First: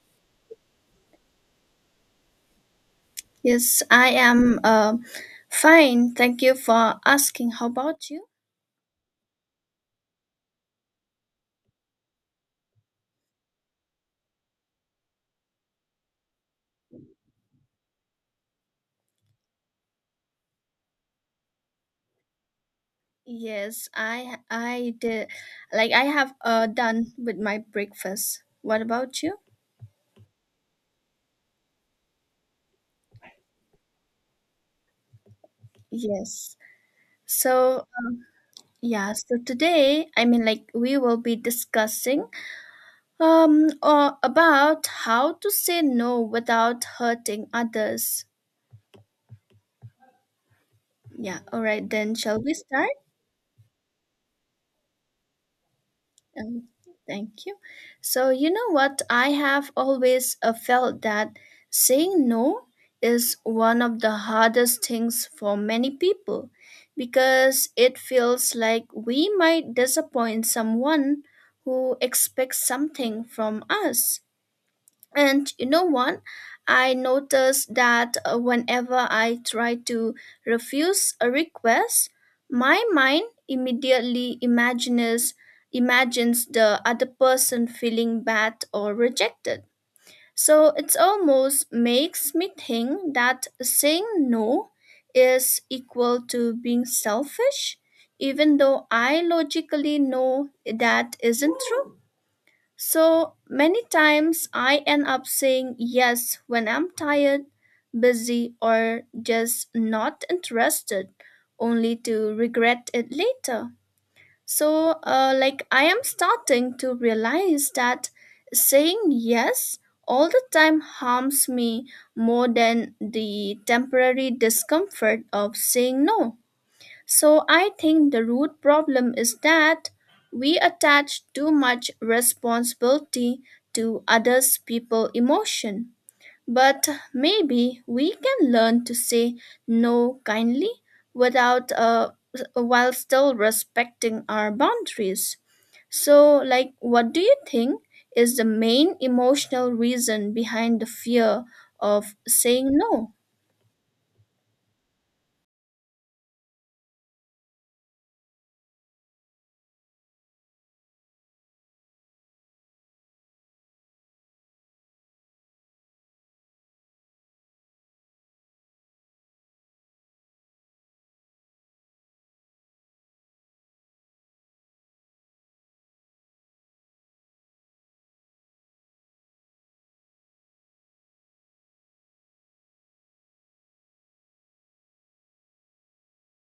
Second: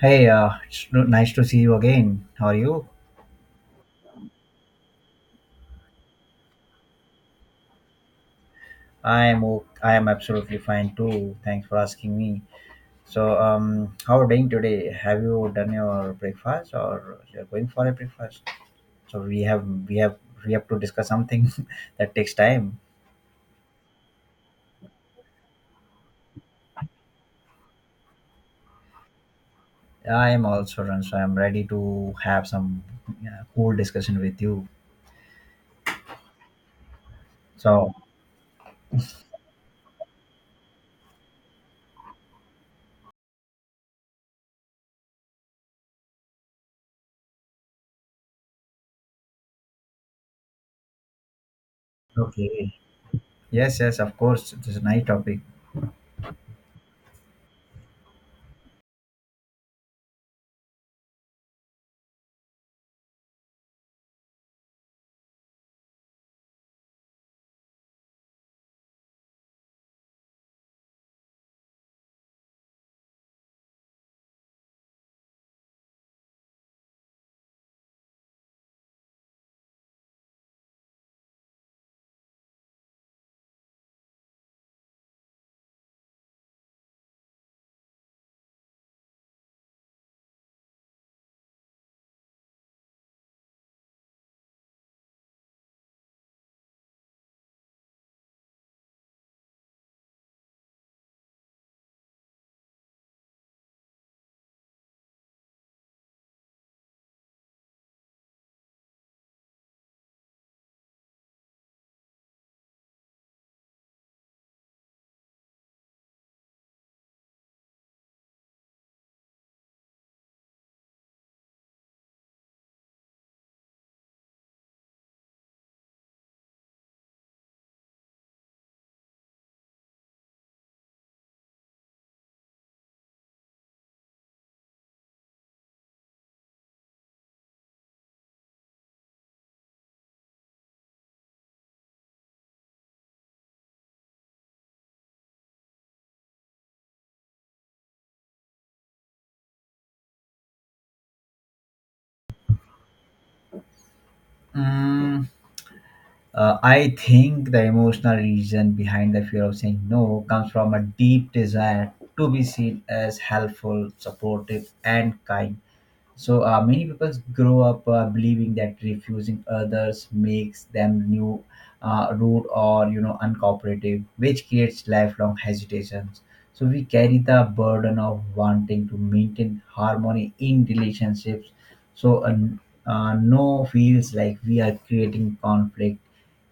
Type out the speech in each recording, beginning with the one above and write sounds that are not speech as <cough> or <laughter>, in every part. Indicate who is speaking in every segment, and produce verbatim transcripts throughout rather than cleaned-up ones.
Speaker 1: Hey, uh, it's no- nice to see you again. How are you?
Speaker 2: Yes, I am uh, fine. Thank you for asking. How about you?
Speaker 1: I am o- I am absolutely fine too. Thanks for asking me. So, um, how are you doing today? Have you done your breakfast or you're going for a breakfast? So we have we have we have to discuss something <laughs> that takes time.
Speaker 2: Yes, I I did like I have uh, done with my breakfast. What about you?
Speaker 1: I am also done, so I'm ready to have some, yeah, cool discussion with you.
Speaker 2: Yes. So
Speaker 1: So,
Speaker 2: yeah, so today I mean like we will be discussing um or about how to say no without hurting others. Yeah, all right then shall we
Speaker 1: okay.
Speaker 2: start?
Speaker 1: Yes, yes, of course. It's a nice topic.
Speaker 2: Um, Thank you. So, you know what? I have always uh, felt that saying no is one of the hardest things for many people because it feels like we might disappoint someone who expects something from us. And you know what? I noticed that uh, whenever I try to refuse a request, my mind immediately imagines imagines the other person feeling bad or rejected. So it almost makes me think that saying no is equal to being selfish, even though I logically know that isn't true. So many times I end up saying yes when I'm tired, busy, or just not interested, only to regret it later. So, uh, like, I am starting to realize that saying yes all the time harms me more than the temporary discomfort of saying no. So I think the root problem is that we attach too much responsibility to others people emotion. But maybe we can learn to say no kindly without uh, while still respecting our boundaries. So like what do you think is the main emotional reason behind the fear of saying no?
Speaker 1: Mm, Uh, I think the emotional reason behind the fear of saying no comes from a deep desire to be seen as helpful, supportive, and kind. So uh, many people grow up uh, believing that refusing others makes them new, uh, rude, or you know uncooperative, which creates lifelong hesitations. So we carry the burden of wanting to maintain harmony in relationships. So uh, uh, no feels like we are creating conflict,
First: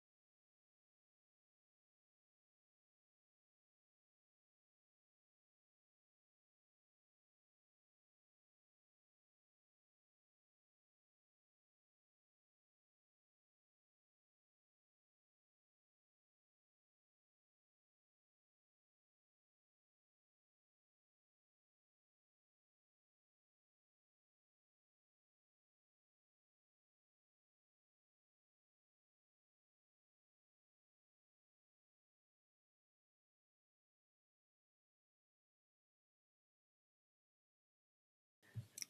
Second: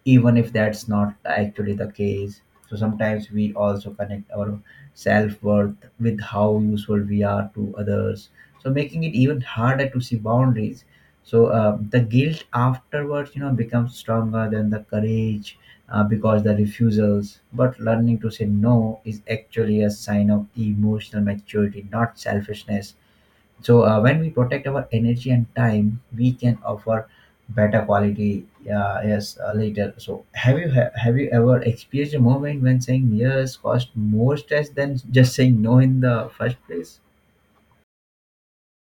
Speaker 1: even if that's not actually the case. So sometimes we also connect our self worth with how useful we are to others, so making it even harder to see boundaries. So uh, the guilt afterwards, you know, becomes stronger than the courage, uh, because the refusals, but learning to say no is actually a sign of emotional maturity, not selfishness. So uh, when we protect our energy and time, we can offer better quality, uh, yes, uh, later. So have you ha- have you ever experienced a moment when saying yes caused more stress than just saying no in the first place?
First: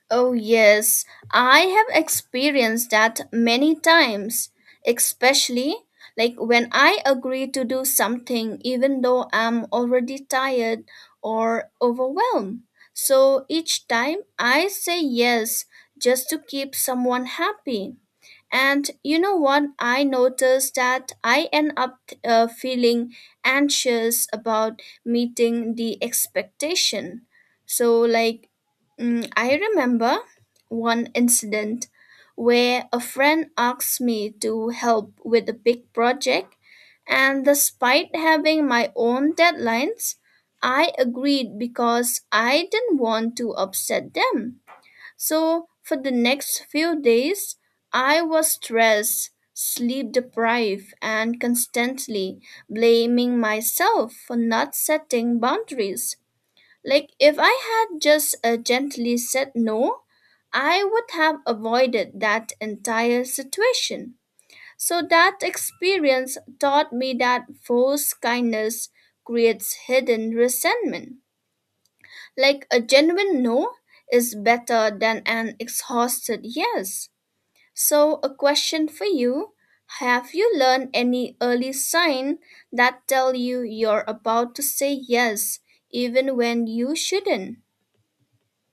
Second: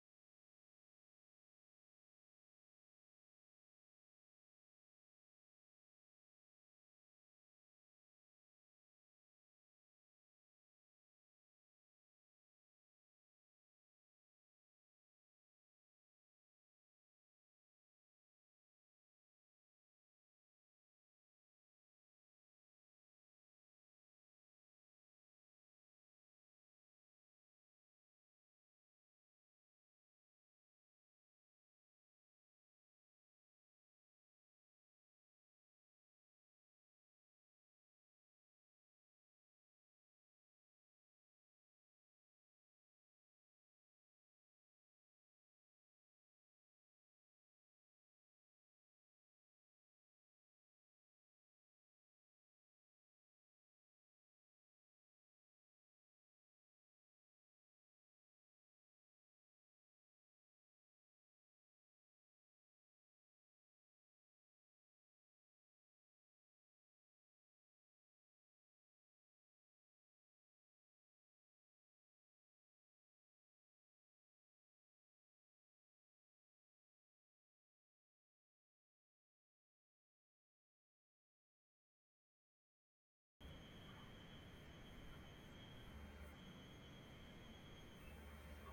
Speaker 2: Oh, yes, I have experienced that many times, especially like when I agree to do something even though I'm already tired or overwhelmed. So each time I say yes just to keep someone happy. And you know what? I noticed that I end up uh, feeling anxious about meeting the expectation. So, like, mm, I remember one incident where a friend asked me to help with a big project, and despite having my own deadlines, I agreed because I didn't want to upset them. So for the next few days, I was stressed, sleep deprived, and constantly blaming myself for not setting boundaries. Like if I had just uh, gently said no, I would have avoided that entire situation. So that experience taught me that false kindness creates hidden resentment. Like a genuine no is better than an exhausted yes. So, a question for you. Have you learned any early sign that tell you you're about to say yes even when you shouldn't?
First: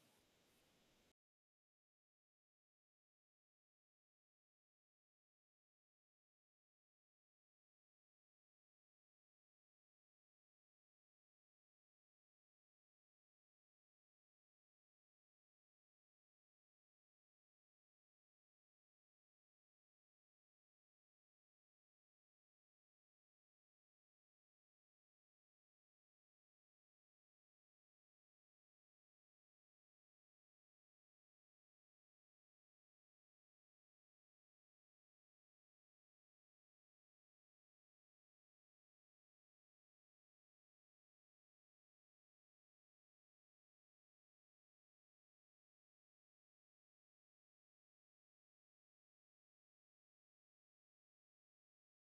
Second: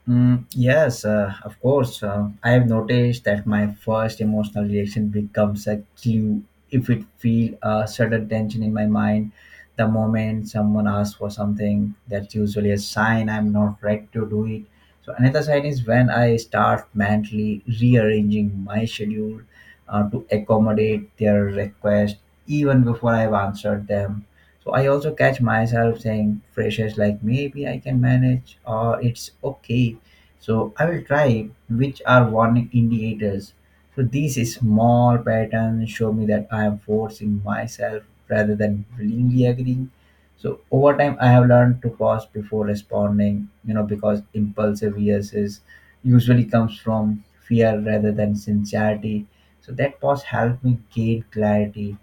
Speaker 1: Mm, yes, uh, of course. Uh, I have noticed that my first emotional reaction becomes a clue if it feel a certain tension in my mind. The moment someone asks for something, that's usually a sign I'm not ready to do it. So another sign is when I start mentally rearranging my schedule uh, to accommodate their request, even before I've answered them. So I also catch myself saying phrases like maybe I can manage or it's okay, so I will try, which are warning indicators. So these small patterns show me that I am forcing myself rather than willingly agreeing. So over time I have learned to pause before responding, you know, because impulsive yeses usually comes from fear rather than sincerity. So that pause helped me gain clarity.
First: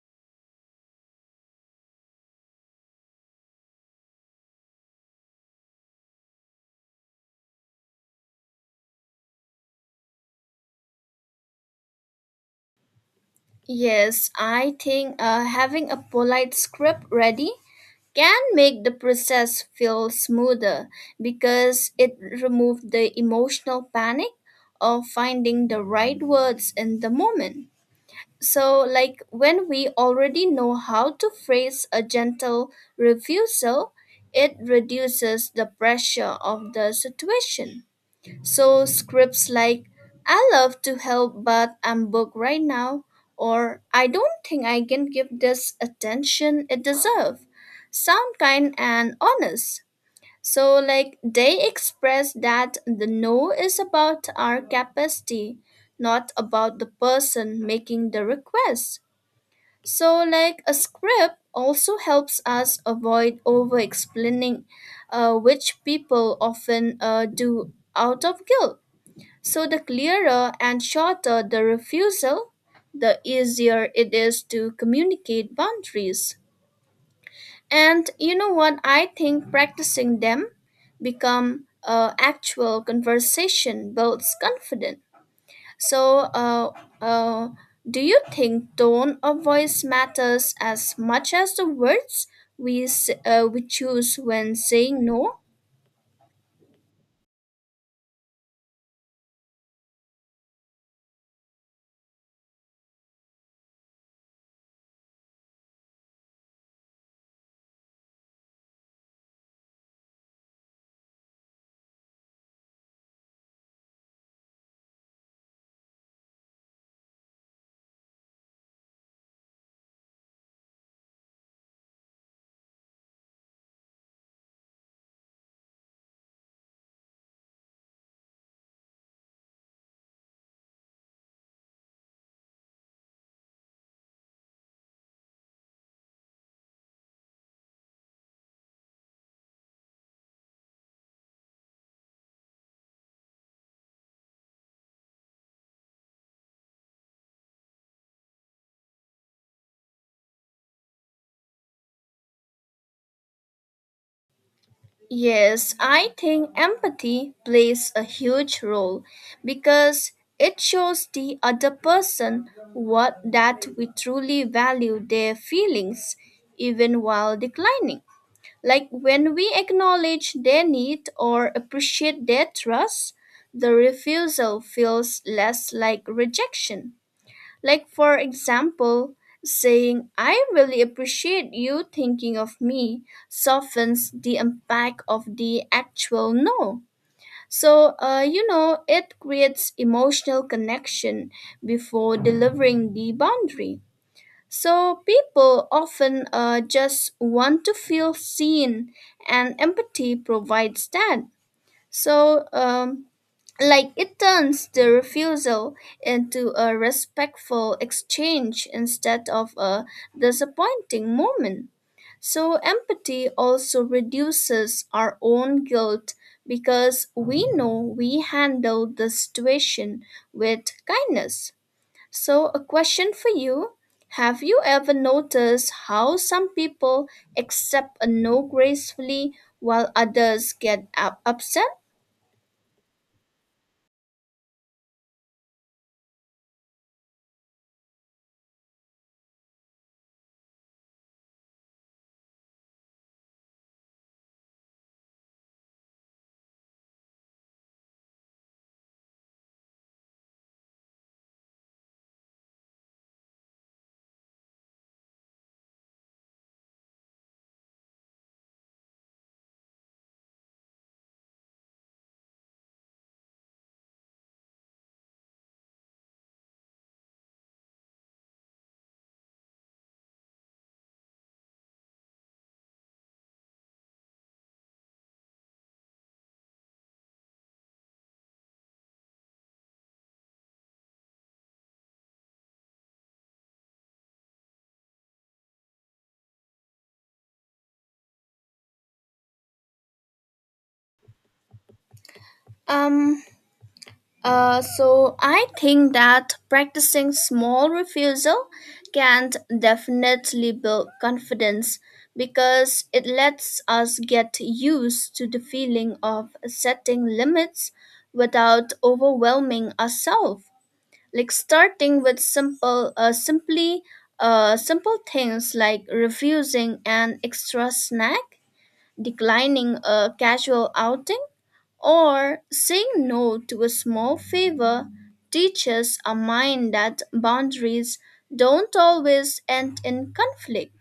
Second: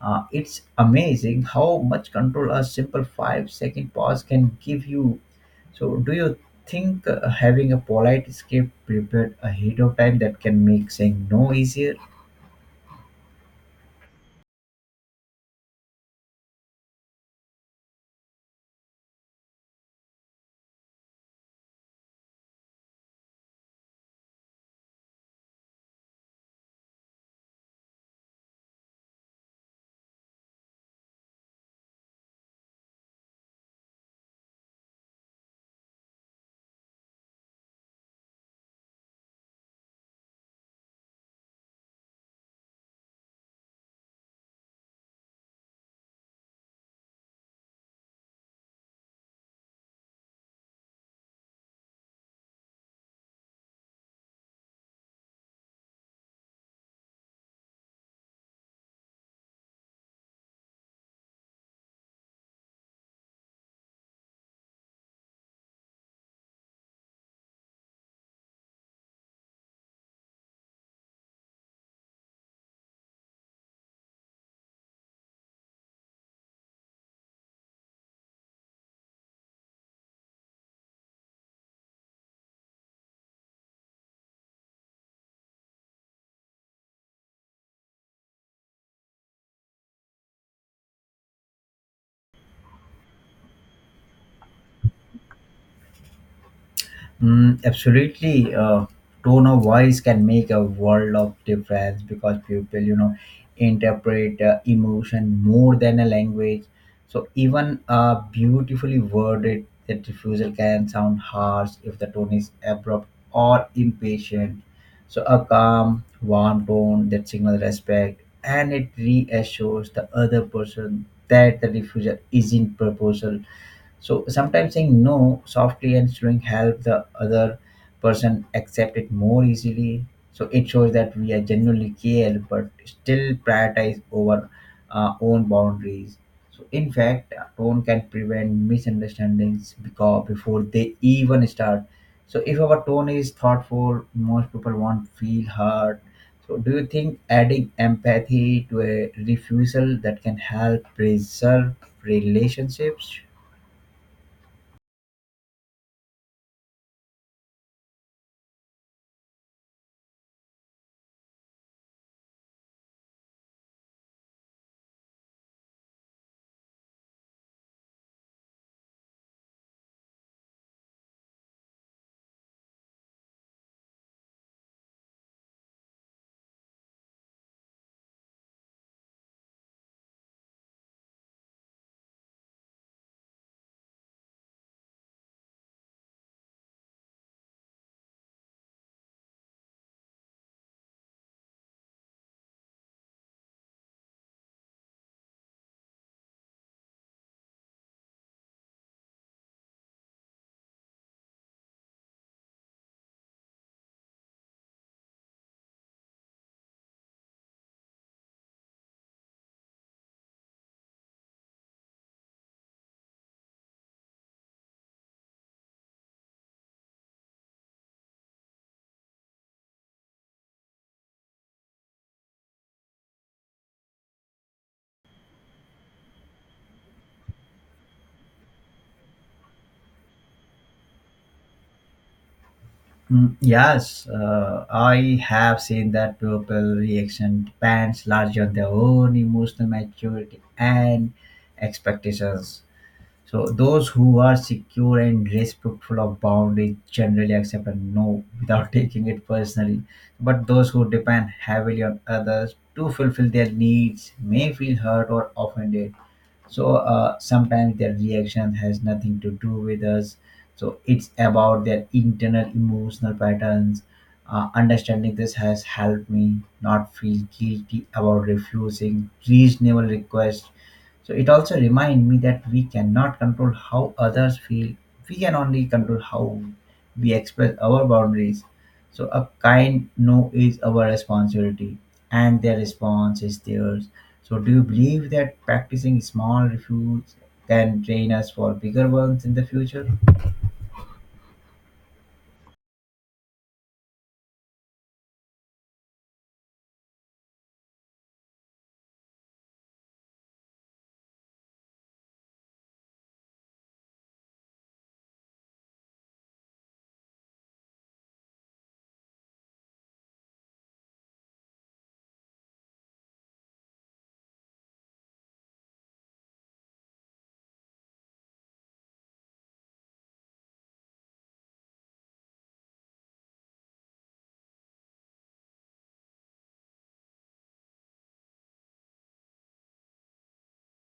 Speaker 1: Uh, it's amazing how much control a simple five second pause can give you. So, do you think uh, having a polite script prepared ahead of time that can make saying no easier?
Speaker 2: Yes, I think uh, having a polite script ready can make the process feel smoother because it removes the emotional panic of finding the right words in the moment. So, like when we already know how to phrase a gentle refusal, it reduces the pressure of the situation. So, scripts like, I love to help, but I'm booked right now, or I don't think I can give this attention it deserves, sound kind and honest. So, like, they express that the no is about our capacity, not about the person making the request. So, like, a script also helps us avoid over explaining, uh, which people often uh, do out of guilt. So, the clearer and shorter the refusal, the easier it is to communicate boundaries. And you know what? I think practicing them become uh, actual conversation builds confidence. So, uh, uh, do you think tone of voice matters as much as the words we s- uh, we choose when saying no?
Speaker 1: Mm, absolutely. Uh, tone of voice can make a world of difference because people, you know, interpret uh, emotion more than a language. So even a beautifully worded that refusal can sound harsh if the tone is abrupt or impatient. So a calm, warm tone that signals respect and it reassures the other person that the refusal isn't proposal. So sometimes saying no softly and slowing help the other person accept it more easily. So it shows that we are genuinely care, but still prioritize over our own boundaries. So in fact, a tone can prevent misunderstandings because before they even start. So if our tone is thoughtful, most people won't feel hurt. So do you think adding empathy to a refusal that can help preserve relationships?
Speaker 2: Yes, I think empathy plays a huge role because it shows the other person what that we truly value their feelings even while declining. Like when we acknowledge their need or appreciate their trust, the refusal feels less like rejection. Like, for example, saying, I really appreciate you thinking of me, softens the impact of the actual no. So, uh, you know, it creates emotional connection before delivering the boundary. So, people often uh, just want to feel seen, and empathy provides that. So, um, like it turns the refusal into a respectful exchange instead of a disappointing moment. So empathy also reduces our own guilt because we know we handled the situation with kindness. So, a question for you. Have you ever noticed how some people accept a no gracefully while others get up- upset?
Speaker 1: Mm, yes, uh, I have seen that people reaction depends largely on their own emotional maturity and expectations. So those who are secure and respectful of boundaries generally accept a no without <laughs> taking it personally. But those who depend heavily on others to fulfill their needs may feel hurt or offended. So uh, sometimes their reaction has nothing to do with us, so it's about their internal emotional patterns. Uh, understanding this has helped me not feel guilty about refusing reasonable requests, so it also reminds me that we cannot control how others feel. We can only control how we express our boundaries, so a kind no is our responsibility and their response is theirs. So, do you believe that practicing small refutes can train us for bigger ones in the future?
Speaker 2: Um, Uh, so I think that practicing small refusal can definitely build confidence because it lets us get used to the feeling of setting limits without overwhelming ourselves. Like starting with simple, uh, simply, uh, simple things like refusing an extra snack declining a casual outing, or saying no to a small favor teaches our mind that boundaries don't always end in conflict.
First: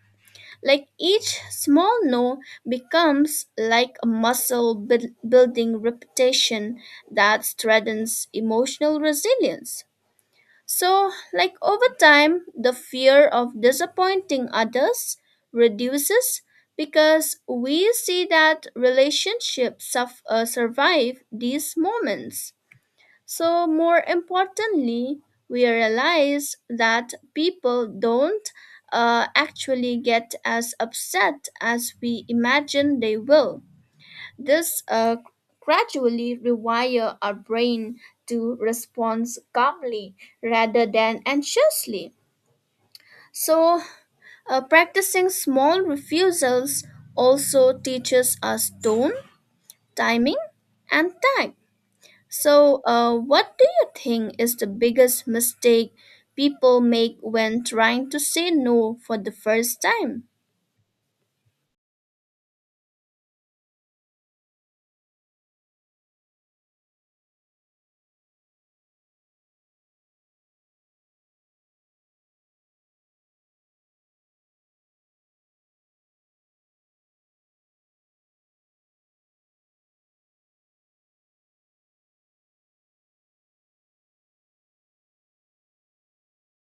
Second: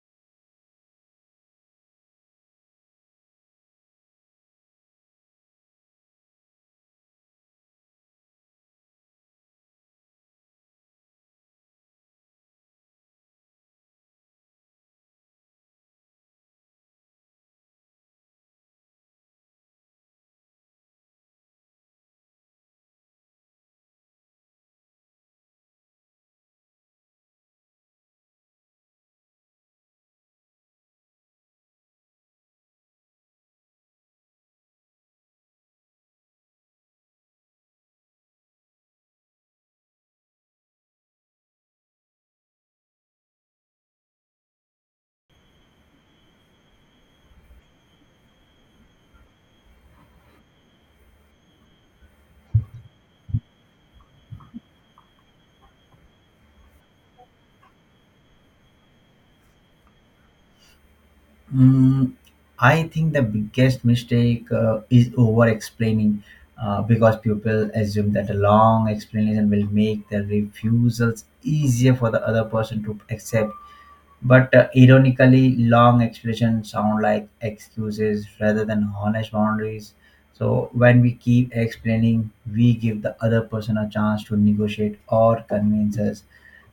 Speaker 2: Like each small no becomes like a muscle buil- building reputation that strengthens emotional resilience. So, like over time, the fear of disappointing others reduces because we see that relationships suf- uh, survive these moments. So, more importantly, we realize that people don't uh, actually get as upset as we imagine they will. This uh, gradually rewire our brain to respond calmly rather than anxiously. So, uh, practicing small refusals also teaches us tone, timing, and tact. So, uh, what do you think is the biggest mistake people make when trying to say no for the first time?
Speaker 1: Mm, I think the biggest mistake uh, is over explaining, uh, because people assume that a long explanation will make the refusals easier for the other person to accept. But uh, ironically, long explanations sound like excuses rather than honest boundaries. So when we keep explaining, we give the other person a chance to negotiate or convince us.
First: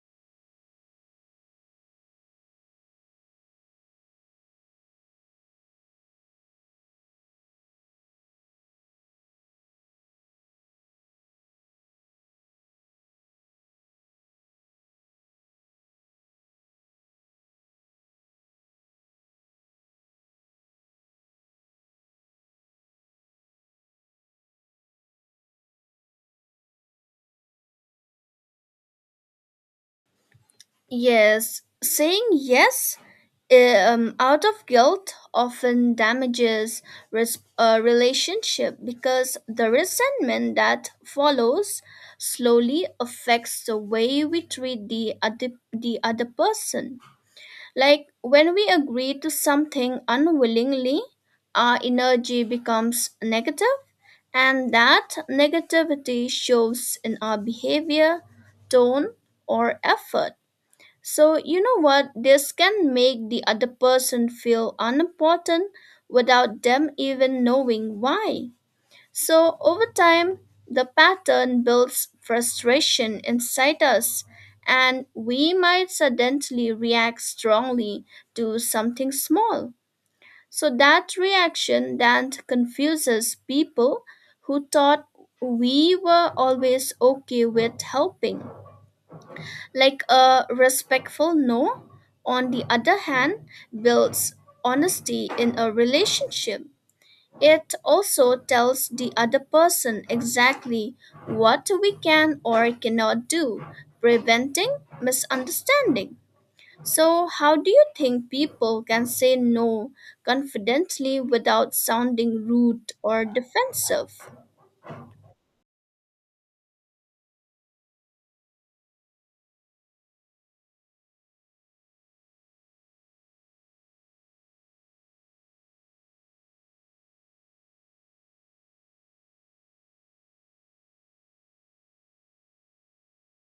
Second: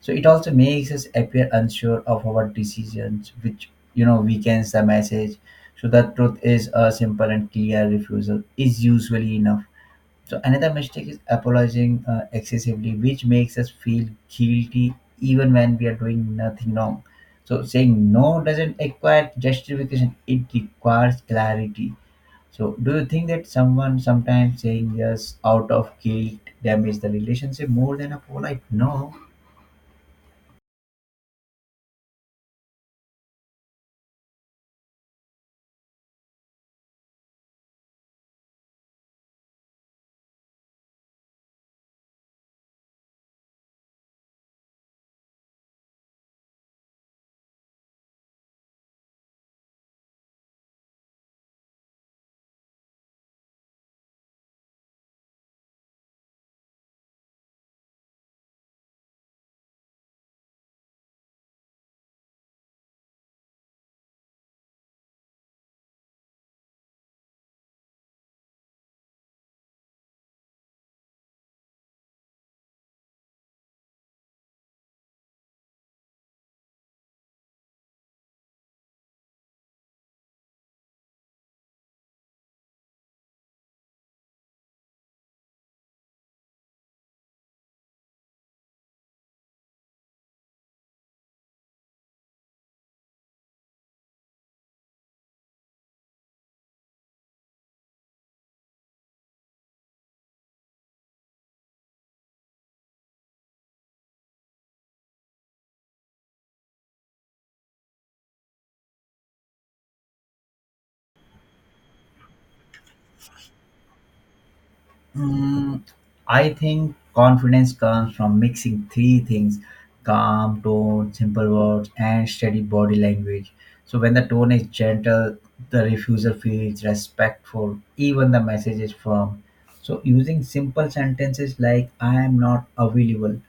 Speaker 1: So it also makes us appear unsure of our decisions, which you know weakens the message. So the truth is a simple and clear refusal is usually enough. So another mistake is apologizing uh, excessively, which makes us feel guilty even when we are doing nothing wrong. So saying no doesn't require justification; it requires clarity. So do you think that someone sometimes saying yes out of guilt damages the relationship more than a polite no?
Speaker 2: Yes, saying yes um, out of guilt often damages res- a relationship because the resentment that follows slowly affects the way we treat the other, the other person. Like when we agree to something unwillingly, our energy becomes negative, and that negativity shows in our behavior, tone, or effort so, you know what? This can make the other person feel unimportant without them even knowing why. So, over time, the pattern builds frustration inside us, and we might suddenly react strongly to something small. So, that reaction then confuses people who thought we were always okay with helping. Like a respectful no, on the other hand, builds honesty in a relationship. It also tells the other person exactly what we can or cannot do, preventing misunderstanding. So, how do you think people can say no confidently without sounding rude or defensive?
Speaker 1: Mm, I think confidence comes from mixing three things: calm tone, simple words, and steady body language. So, when the tone is gentle, the refuser feels respectful, even the message is firm. So, using simple sentences like I am not available,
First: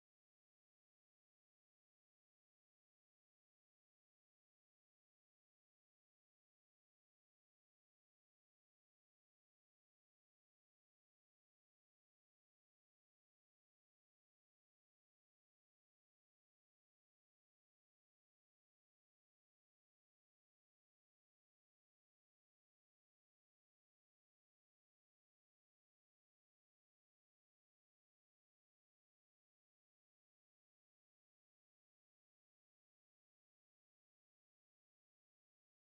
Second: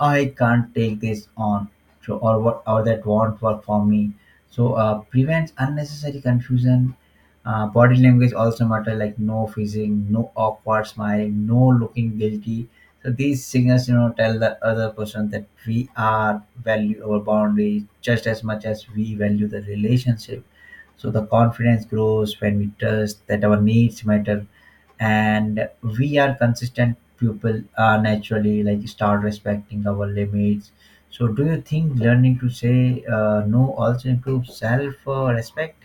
Speaker 1: I can't take this on, so or what or that won't work for me. So uh, prevents unnecessary confusion. Uh, body language also matter like no fizzing, no awkward smiling, no looking guilty. So these signals, you know, tell the other person that we are value our boundaries just as much as we value the relationship. So the confidence grows when we trust that our needs matter and we are consistent, people are naturally like start respecting our limits. So do you think learning to say, uh, no also improves self, uh, respect?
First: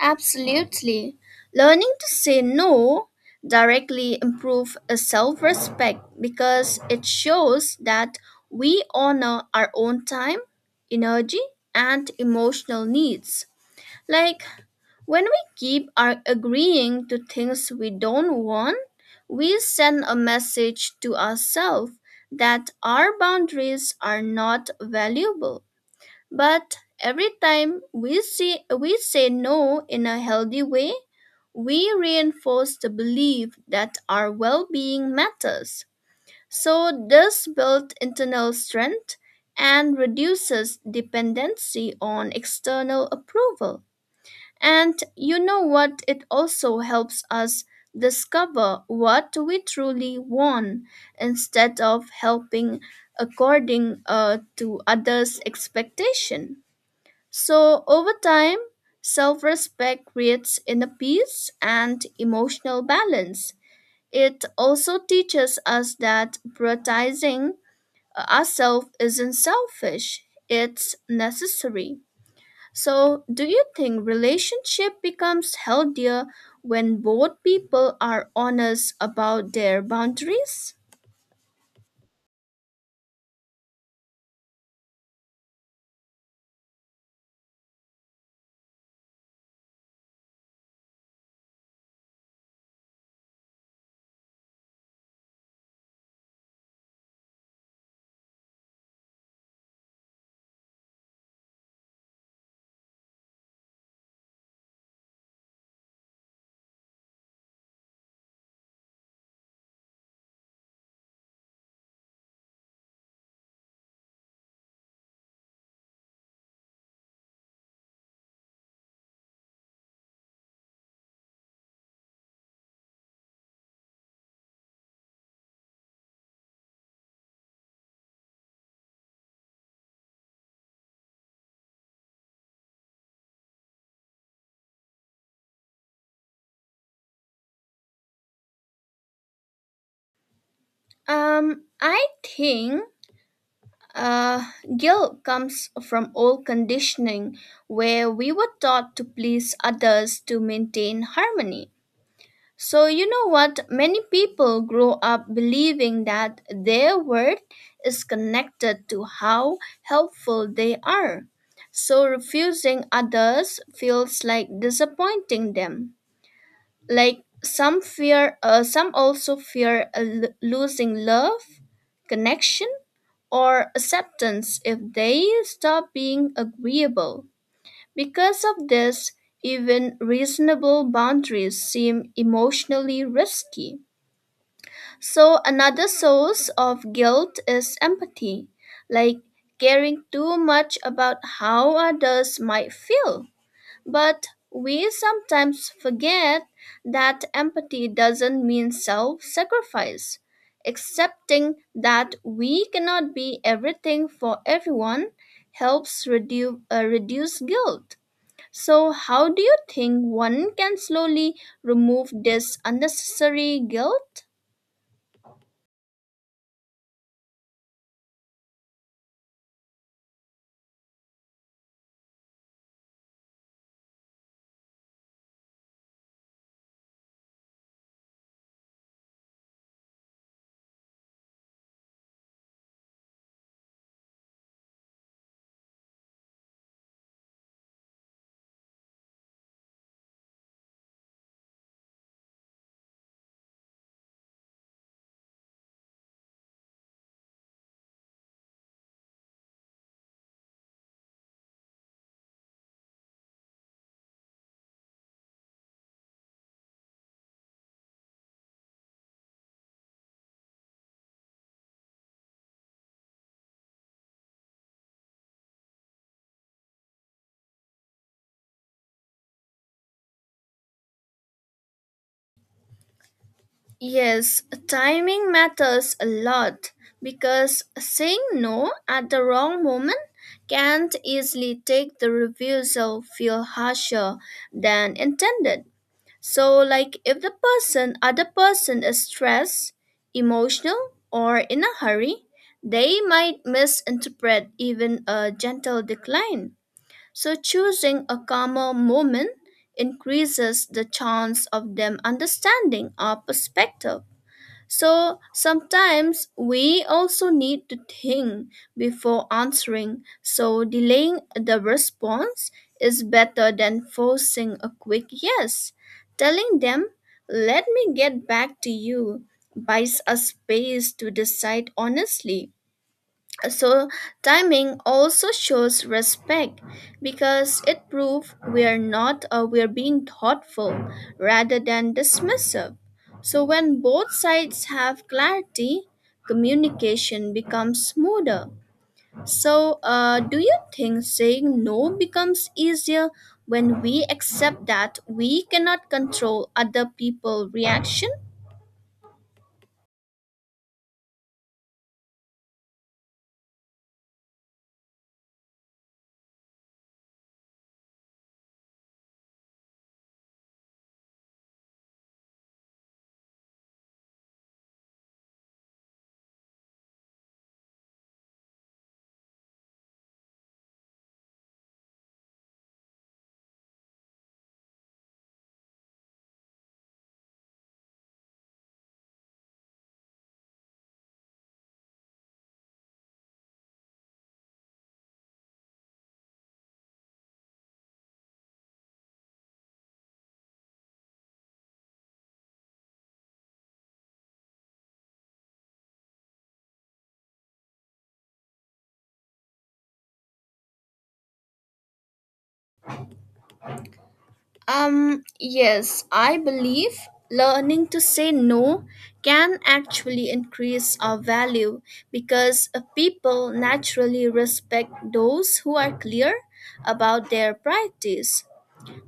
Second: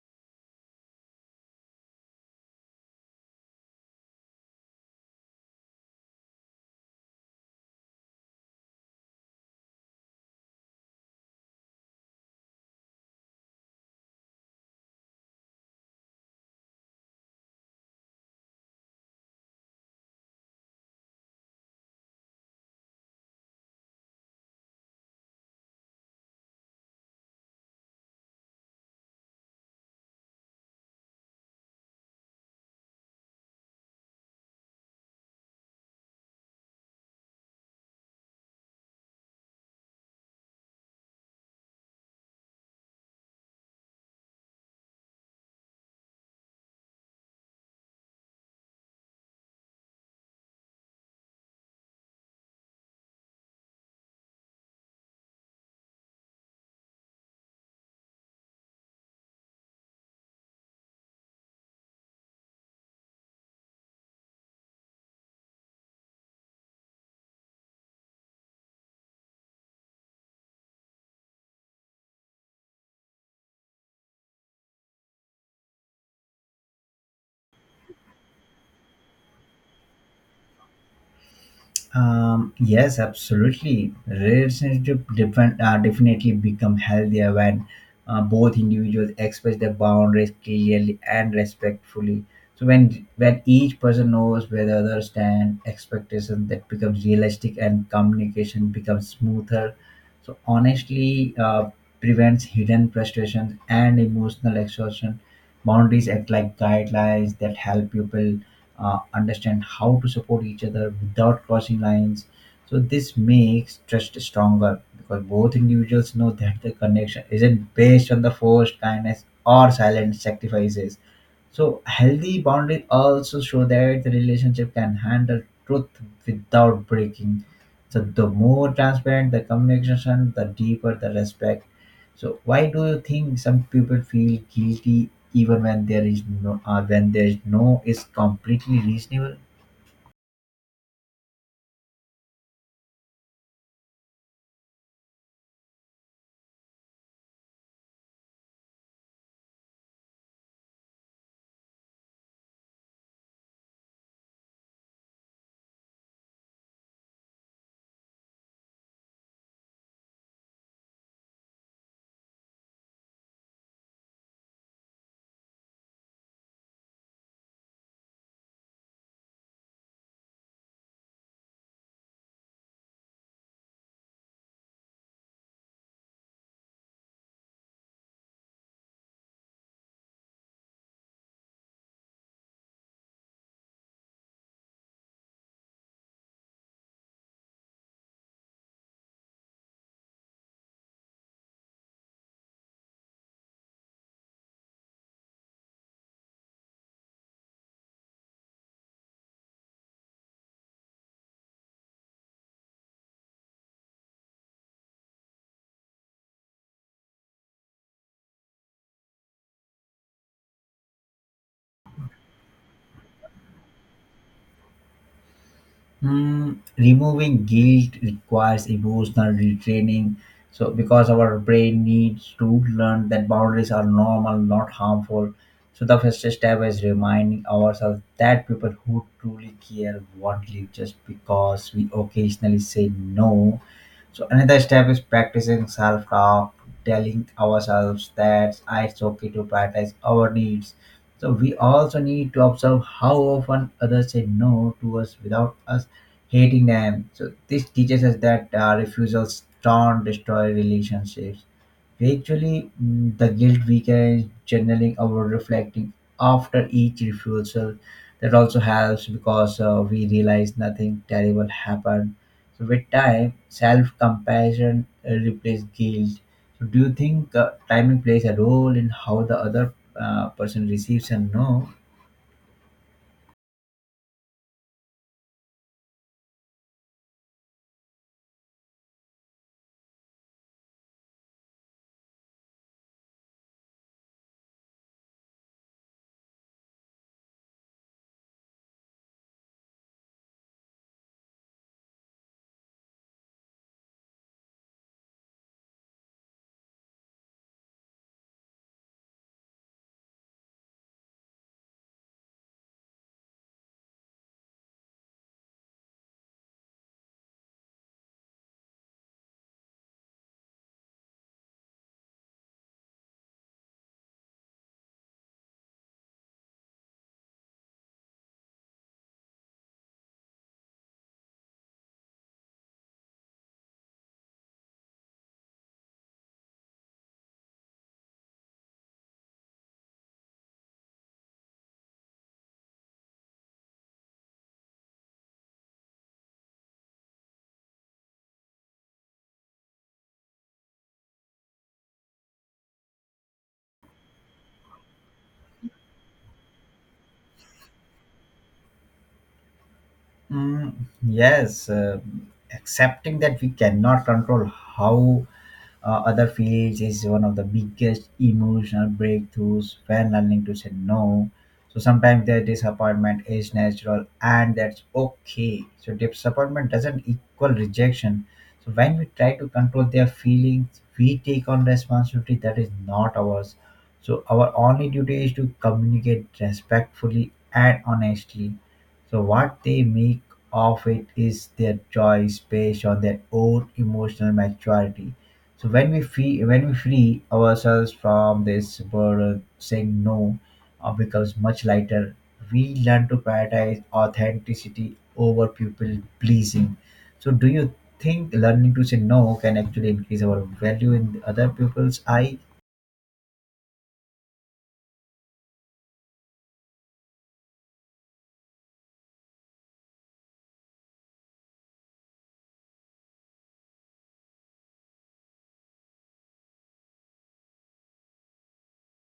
Speaker 2: Absolutely. Learning to say no directly improve self-respect because it shows that we honor our own time, energy, and emotional needs. Like when we keep our agreeing to things we don't want, we send a message to ourselves that our boundaries are not valuable. But every time we see we say no in a healthy way, we reinforce the belief that our well-being matters. So this builds internal strength and reduces dependency on external approval. And you know what? It also helps us discover what we truly want instead of helping according uh, to others' expectation. So over time, self respect creates inner peace and emotional balance. It also teaches us that prioritizing ourselves isn't selfish, it's necessary. So, do you think relationship becomes healthier when both people are honest about their boundaries?
Speaker 1: Um, yes, absolutely. Relationships different, uh, definitely become healthier when uh, both individuals express their boundaries clearly and respectfully. So when when each person knows where the other stand, expectation that becomes realistic and communication becomes smoother. So honestly, uh, prevents hidden frustrations and emotional exhaustion. Boundaries act like guidelines that help people uh, understand how to support each other without crossing lines. So this makes trust stronger because both individuals know that the connection isn't based on the forced kindness or silent sacrifices. So healthy boundaries also show that the relationship can handle truth without breaking. So the more transparent the communication, the deeper the respect. So why do you think some people feel guilty even when there is no, or when there is no is completely reasonable?
Speaker 2: Um, I think Uh, Guilt comes from old conditioning where we were taught to please others to maintain harmony. So, you know what? Many people grow up believing that their worth is connected to how helpful they are. So, refusing others feels like disappointing them. Like some fear, uh, some also fear uh, lo- losing love, connection or acceptance if they stop being agreeable. Because of this, even reasonable boundaries seem emotionally risky. So, another source of guilt is empathy, like caring too much about how others might feel. But we sometimes forget that empathy doesn't mean self sacrifice. Accepting that we cannot be everything for everyone helps reduce, uh, reduce guilt. So, how do you think one can slowly remove this unnecessary guilt?
Speaker 1: Hmm, removing guilt requires emotional retraining. So, because our brain needs to learn that boundaries are normal, not harmful. So, the first step is reminding ourselves that people who truly care won't leave just because we occasionally say no. So, another step is practicing self talk, telling ourselves that it's okay to prioritize our needs. So, we also need to observe how often others say no to us without us hating them. So this teaches us that uh, refusals don't destroy relationships. Actually, mm, the guilt weakens journaling or reflecting after each refusal. That also helps because uh, we realize nothing terrible happened. So with time, self-compassion uh, replaces guilt. So do you think uh, timing plays a role in how the other, uh, person receives a no?
Speaker 2: Yes, timing matters a lot because saying no at the wrong moment can easily take the refusal feel harsher than intended. So like if the person other person is stressed, emotional or in a hurry, they might misinterpret even a gentle decline. So choosing a calmer moment increases the chance of them understanding our perspective. So sometimes we also need to think before answering, so delaying the response is better than forcing a quick yes. Telling them, let me get back to you, buys us space to decide honestly. So, timing also shows respect because it proves we're not uh, we're being thoughtful rather than dismissive. So, when both sides have clarity, communication becomes smoother. So, uh, do you think saying no becomes easier when we accept that we cannot control other people's reaction?
Speaker 1: Mm, yes, uh, accepting that we cannot control how uh, other fields is one of the biggest emotional breakthroughs when learning to say no. So sometimes their disappointment is natural and that's okay. So disappointment doesn't equal rejection. So when we try to control their feelings, we take on responsibility that is not ours. So our only duty is to communicate respectfully and honestly. So what they make of it is their choice based on their own emotional maturity. So when we free when we free ourselves from this burden, saying no uh, becomes much lighter. We learn to prioritize authenticity over people pleasing. So do you think learning to say no can actually increase our value in other people's eye?
Speaker 2: Um, yes, I believe learning to say no can actually increase our value because uh, people naturally respect those who are clear about their priorities.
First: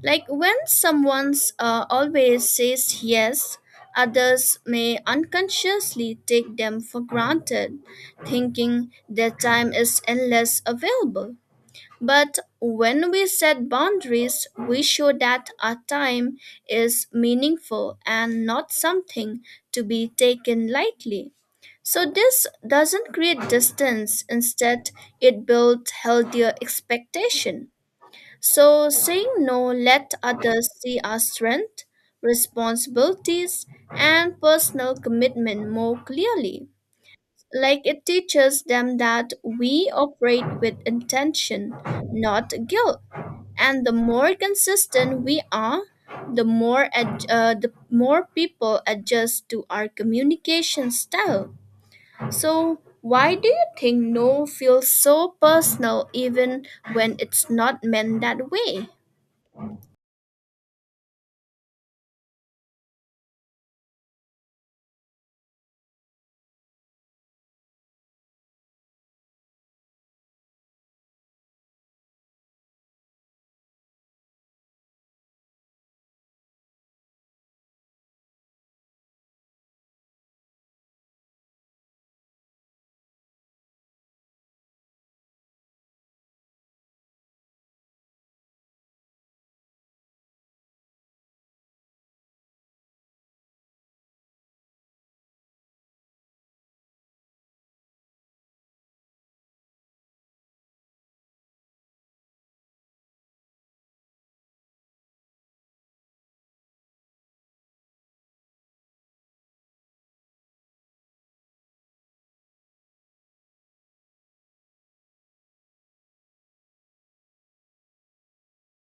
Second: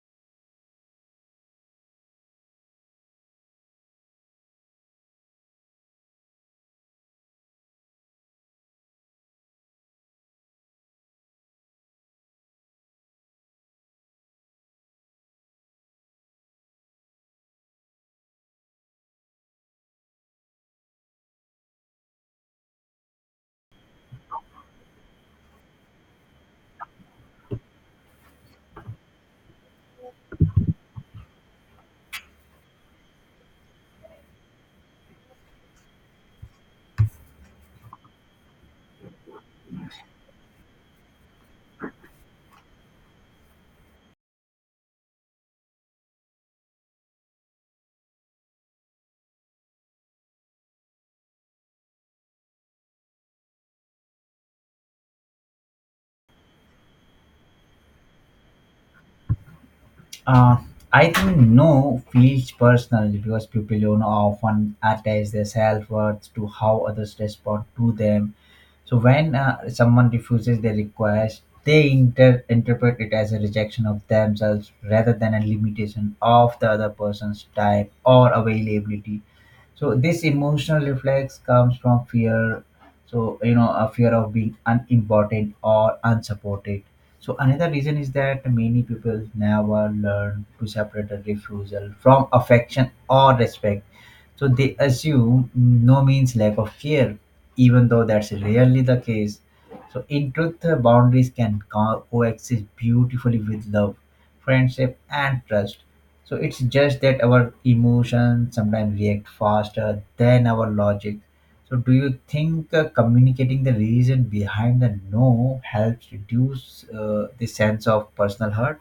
Speaker 2: Like when someone's uh, always says yes, others may unconsciously take them for granted, thinking their time is endless available. But when we set boundaries, we show that our time is meaningful and not something to be taken lightly. So this doesn't create distance, instead, it builds healthier expectation. So saying no let others see our strength, responsibilities, and personal commitment more clearly. Like it teaches them that we operate with intention, not guilt. And the more consistent we are, the more ad- uh, the more people adjust to our communication style. So why do you think no feels so personal even when it's not meant that way?
Speaker 1: Uh, I think no feels personal because people you know often attach their self worth to how others respond to them. So when uh, someone refuses their request, they inter- interpret it as a rejection of themselves rather than a limitation of the other person's time or availability. So this emotional reflex comes from fear. So you know a fear of being unimportant or unsupported. So another reason is that many people never learn to separate a refusal from affection or respect. So they assume no means lack of care, even though that's rarely the case. So, in truth, uh, boundaries can co- coexist beautifully with love, friendship, and trust. So, it's just that our emotions sometimes react faster than our logic. So, do you think uh, communicating the reason behind the no helps reduce uh, the sense of personal hurt?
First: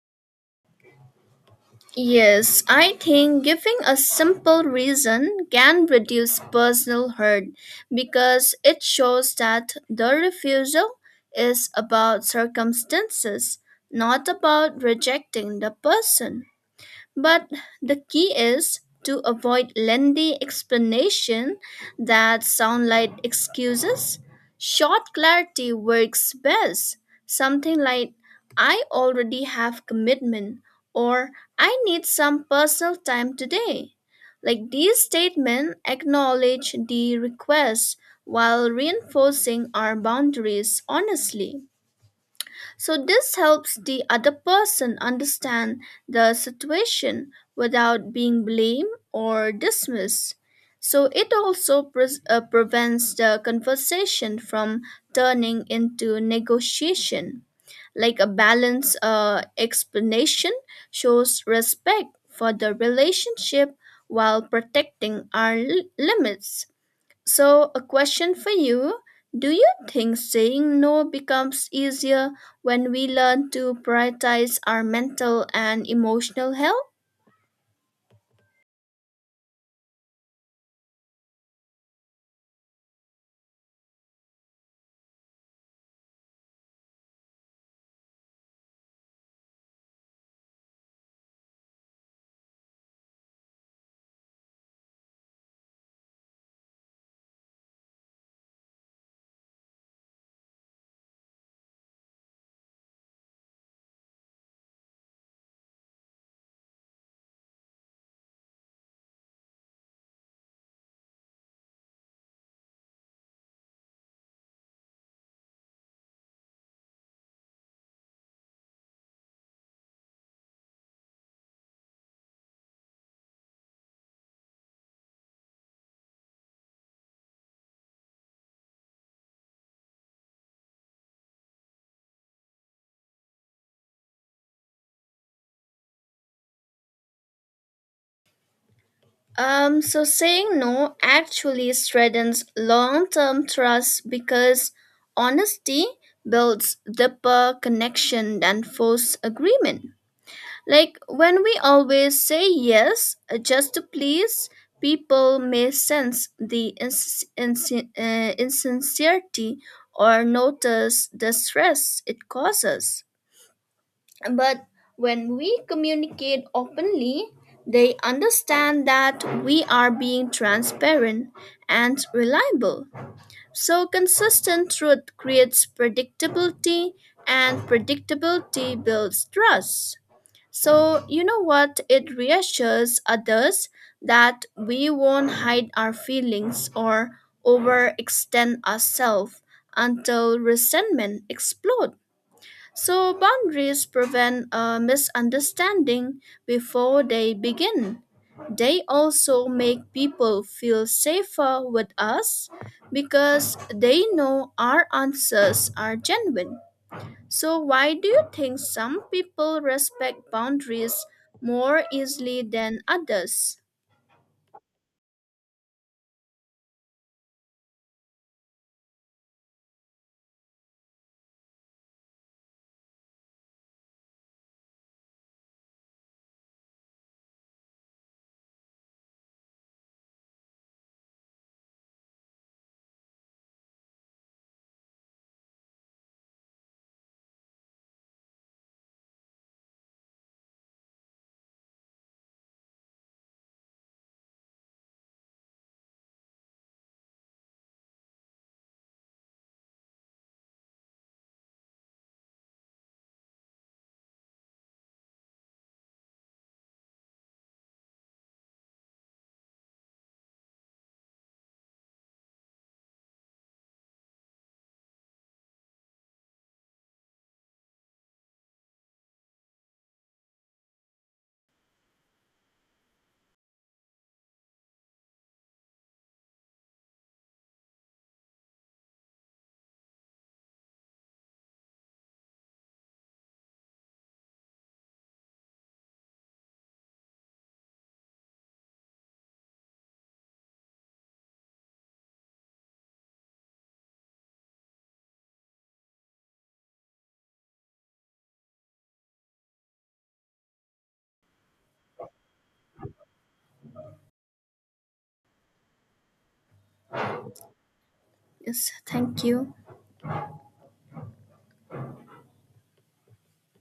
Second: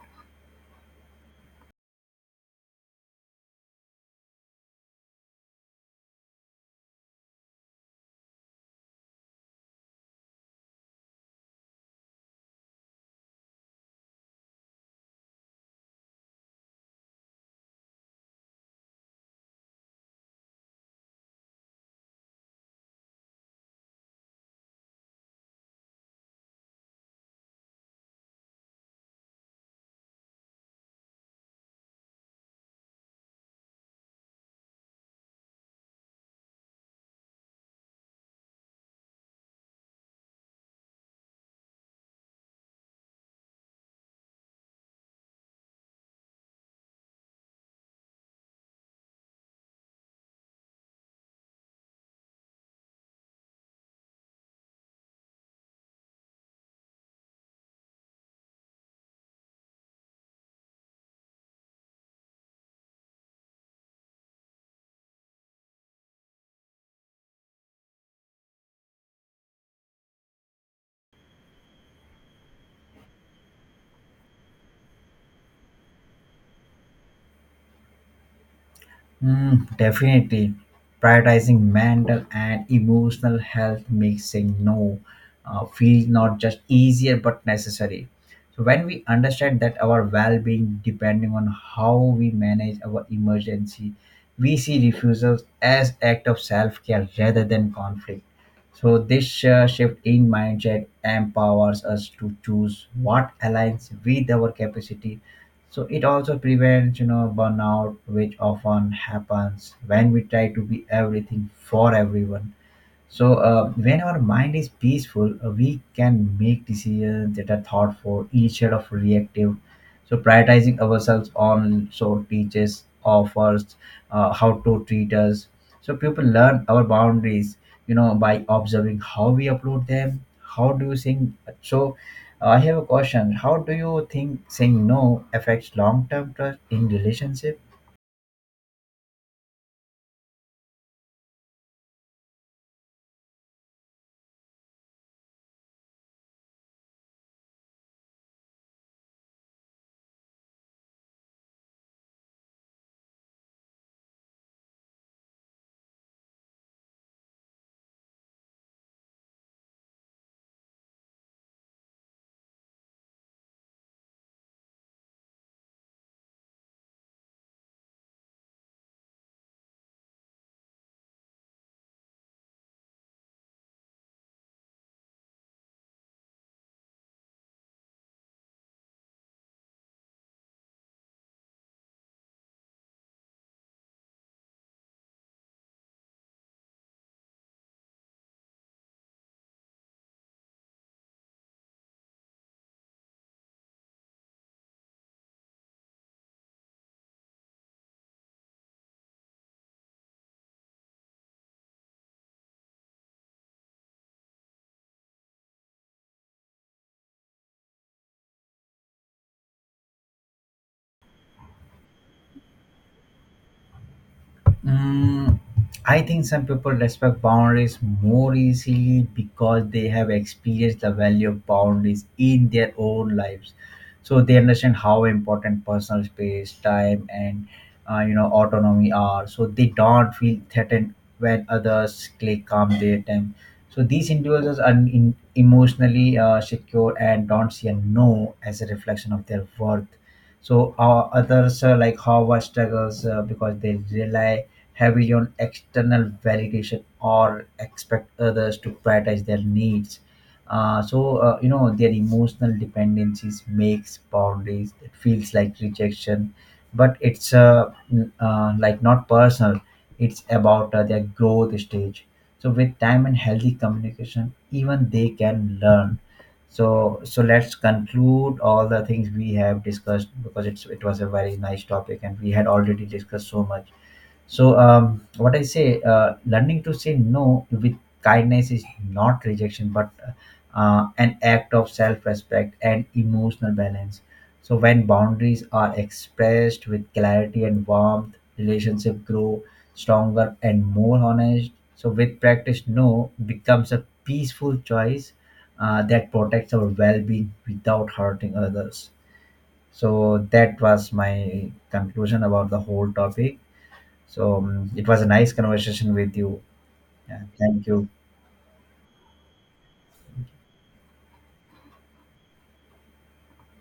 Speaker 2: Yes, I think giving a simple reason can reduce personal hurt because it shows that the refusal is about circumstances, not about rejecting the person. But the key is to avoid lengthy explanation that sound like excuses. Short clarity works best. Something like I already have commitment or I need some personal time today. Like these statements acknowledge the request while reinforcing our boundaries honestly. So, this helps the other person understand the situation without being blamed or dismissed. So, it also pres uh, prevents the conversation from turning into negotiation. Like a balanced uh, explanation shows respect for the relationship while protecting our l- limits. So, a question for you. Do you think saying no becomes easier when we learn to prioritize our mental and emotional health?
Speaker 1: Mm, definitely. Prioritizing mental and emotional health makes saying no uh, feel not just easier but necessary. So when we understand that our well-being depending on how we manage our emergency, we see refusals as act of self-care rather than conflict. So this uh, shift in mindset empowers us to choose what aligns with our capacity, so it also prevents, you know, burnout, which often happens when we try to be everything for everyone. So uh, when our mind is peaceful, uh, we can make decisions that are thoughtful instead of reactive. So prioritizing ourselves on so teaches offers uh, how to treat us. So people learn our boundaries, you know, by observing how we upload them. How do you think? So uh, I have a question. How do you think saying no affects long-term trust in relationship?
Speaker 2: Um, so, saying no actually strengthens long term trust because honesty builds deeper connection than forced agreement. Like when we always say yes uh, just to please, people may sense the ins- insin- uh, insincerity or notice the stress it causes. But when we communicate openly, they understand that we are being transparent and reliable. So, consistent truth creates predictability, and predictability builds trust. So, you know what? It reassures others that we won't hide our feelings or overextend ourselves until resentment explodes. So, boundaries prevent a misunderstanding before they begin. They also make people feel safer with us because they know our answers are genuine. So, why do you think some people respect boundaries more easily than others?
Speaker 1: Mm, I think some people respect boundaries more easily because they have experienced the value of boundaries in their own lives. So they understand how important personal space, time, and uh, you know autonomy are. So they don't feel threatened when others click calm their time. So these individuals are in, emotionally uh, secure and don't see a no as a reflection of their worth. So uh, others uh, like Howard struggles, uh, because they rely heavy on external validation or expect others to prioritize their needs. Uh, so uh, you know their emotional dependencies makes boundaries that feels like rejection, but it's uh, n- uh, like not personal. It's about uh, their growth stage. So with time and healthy communication, even they can learn. So so let's conclude all the things we have discussed because it's it was a very nice topic and we had already discussed so much. So um, what I say, uh, learning to say no with kindness is not rejection, but uh, an act of self-respect and emotional balance. So when boundaries are expressed with clarity and warmth, relationship grow stronger and more honest. So with practice, no becomes a peaceful choice uh, that protects our well-being without hurting others. So that was my conclusion about the whole topic. So um, it was a nice conversation with you. Yeah, thank you.
Speaker 2: Yes, thank you.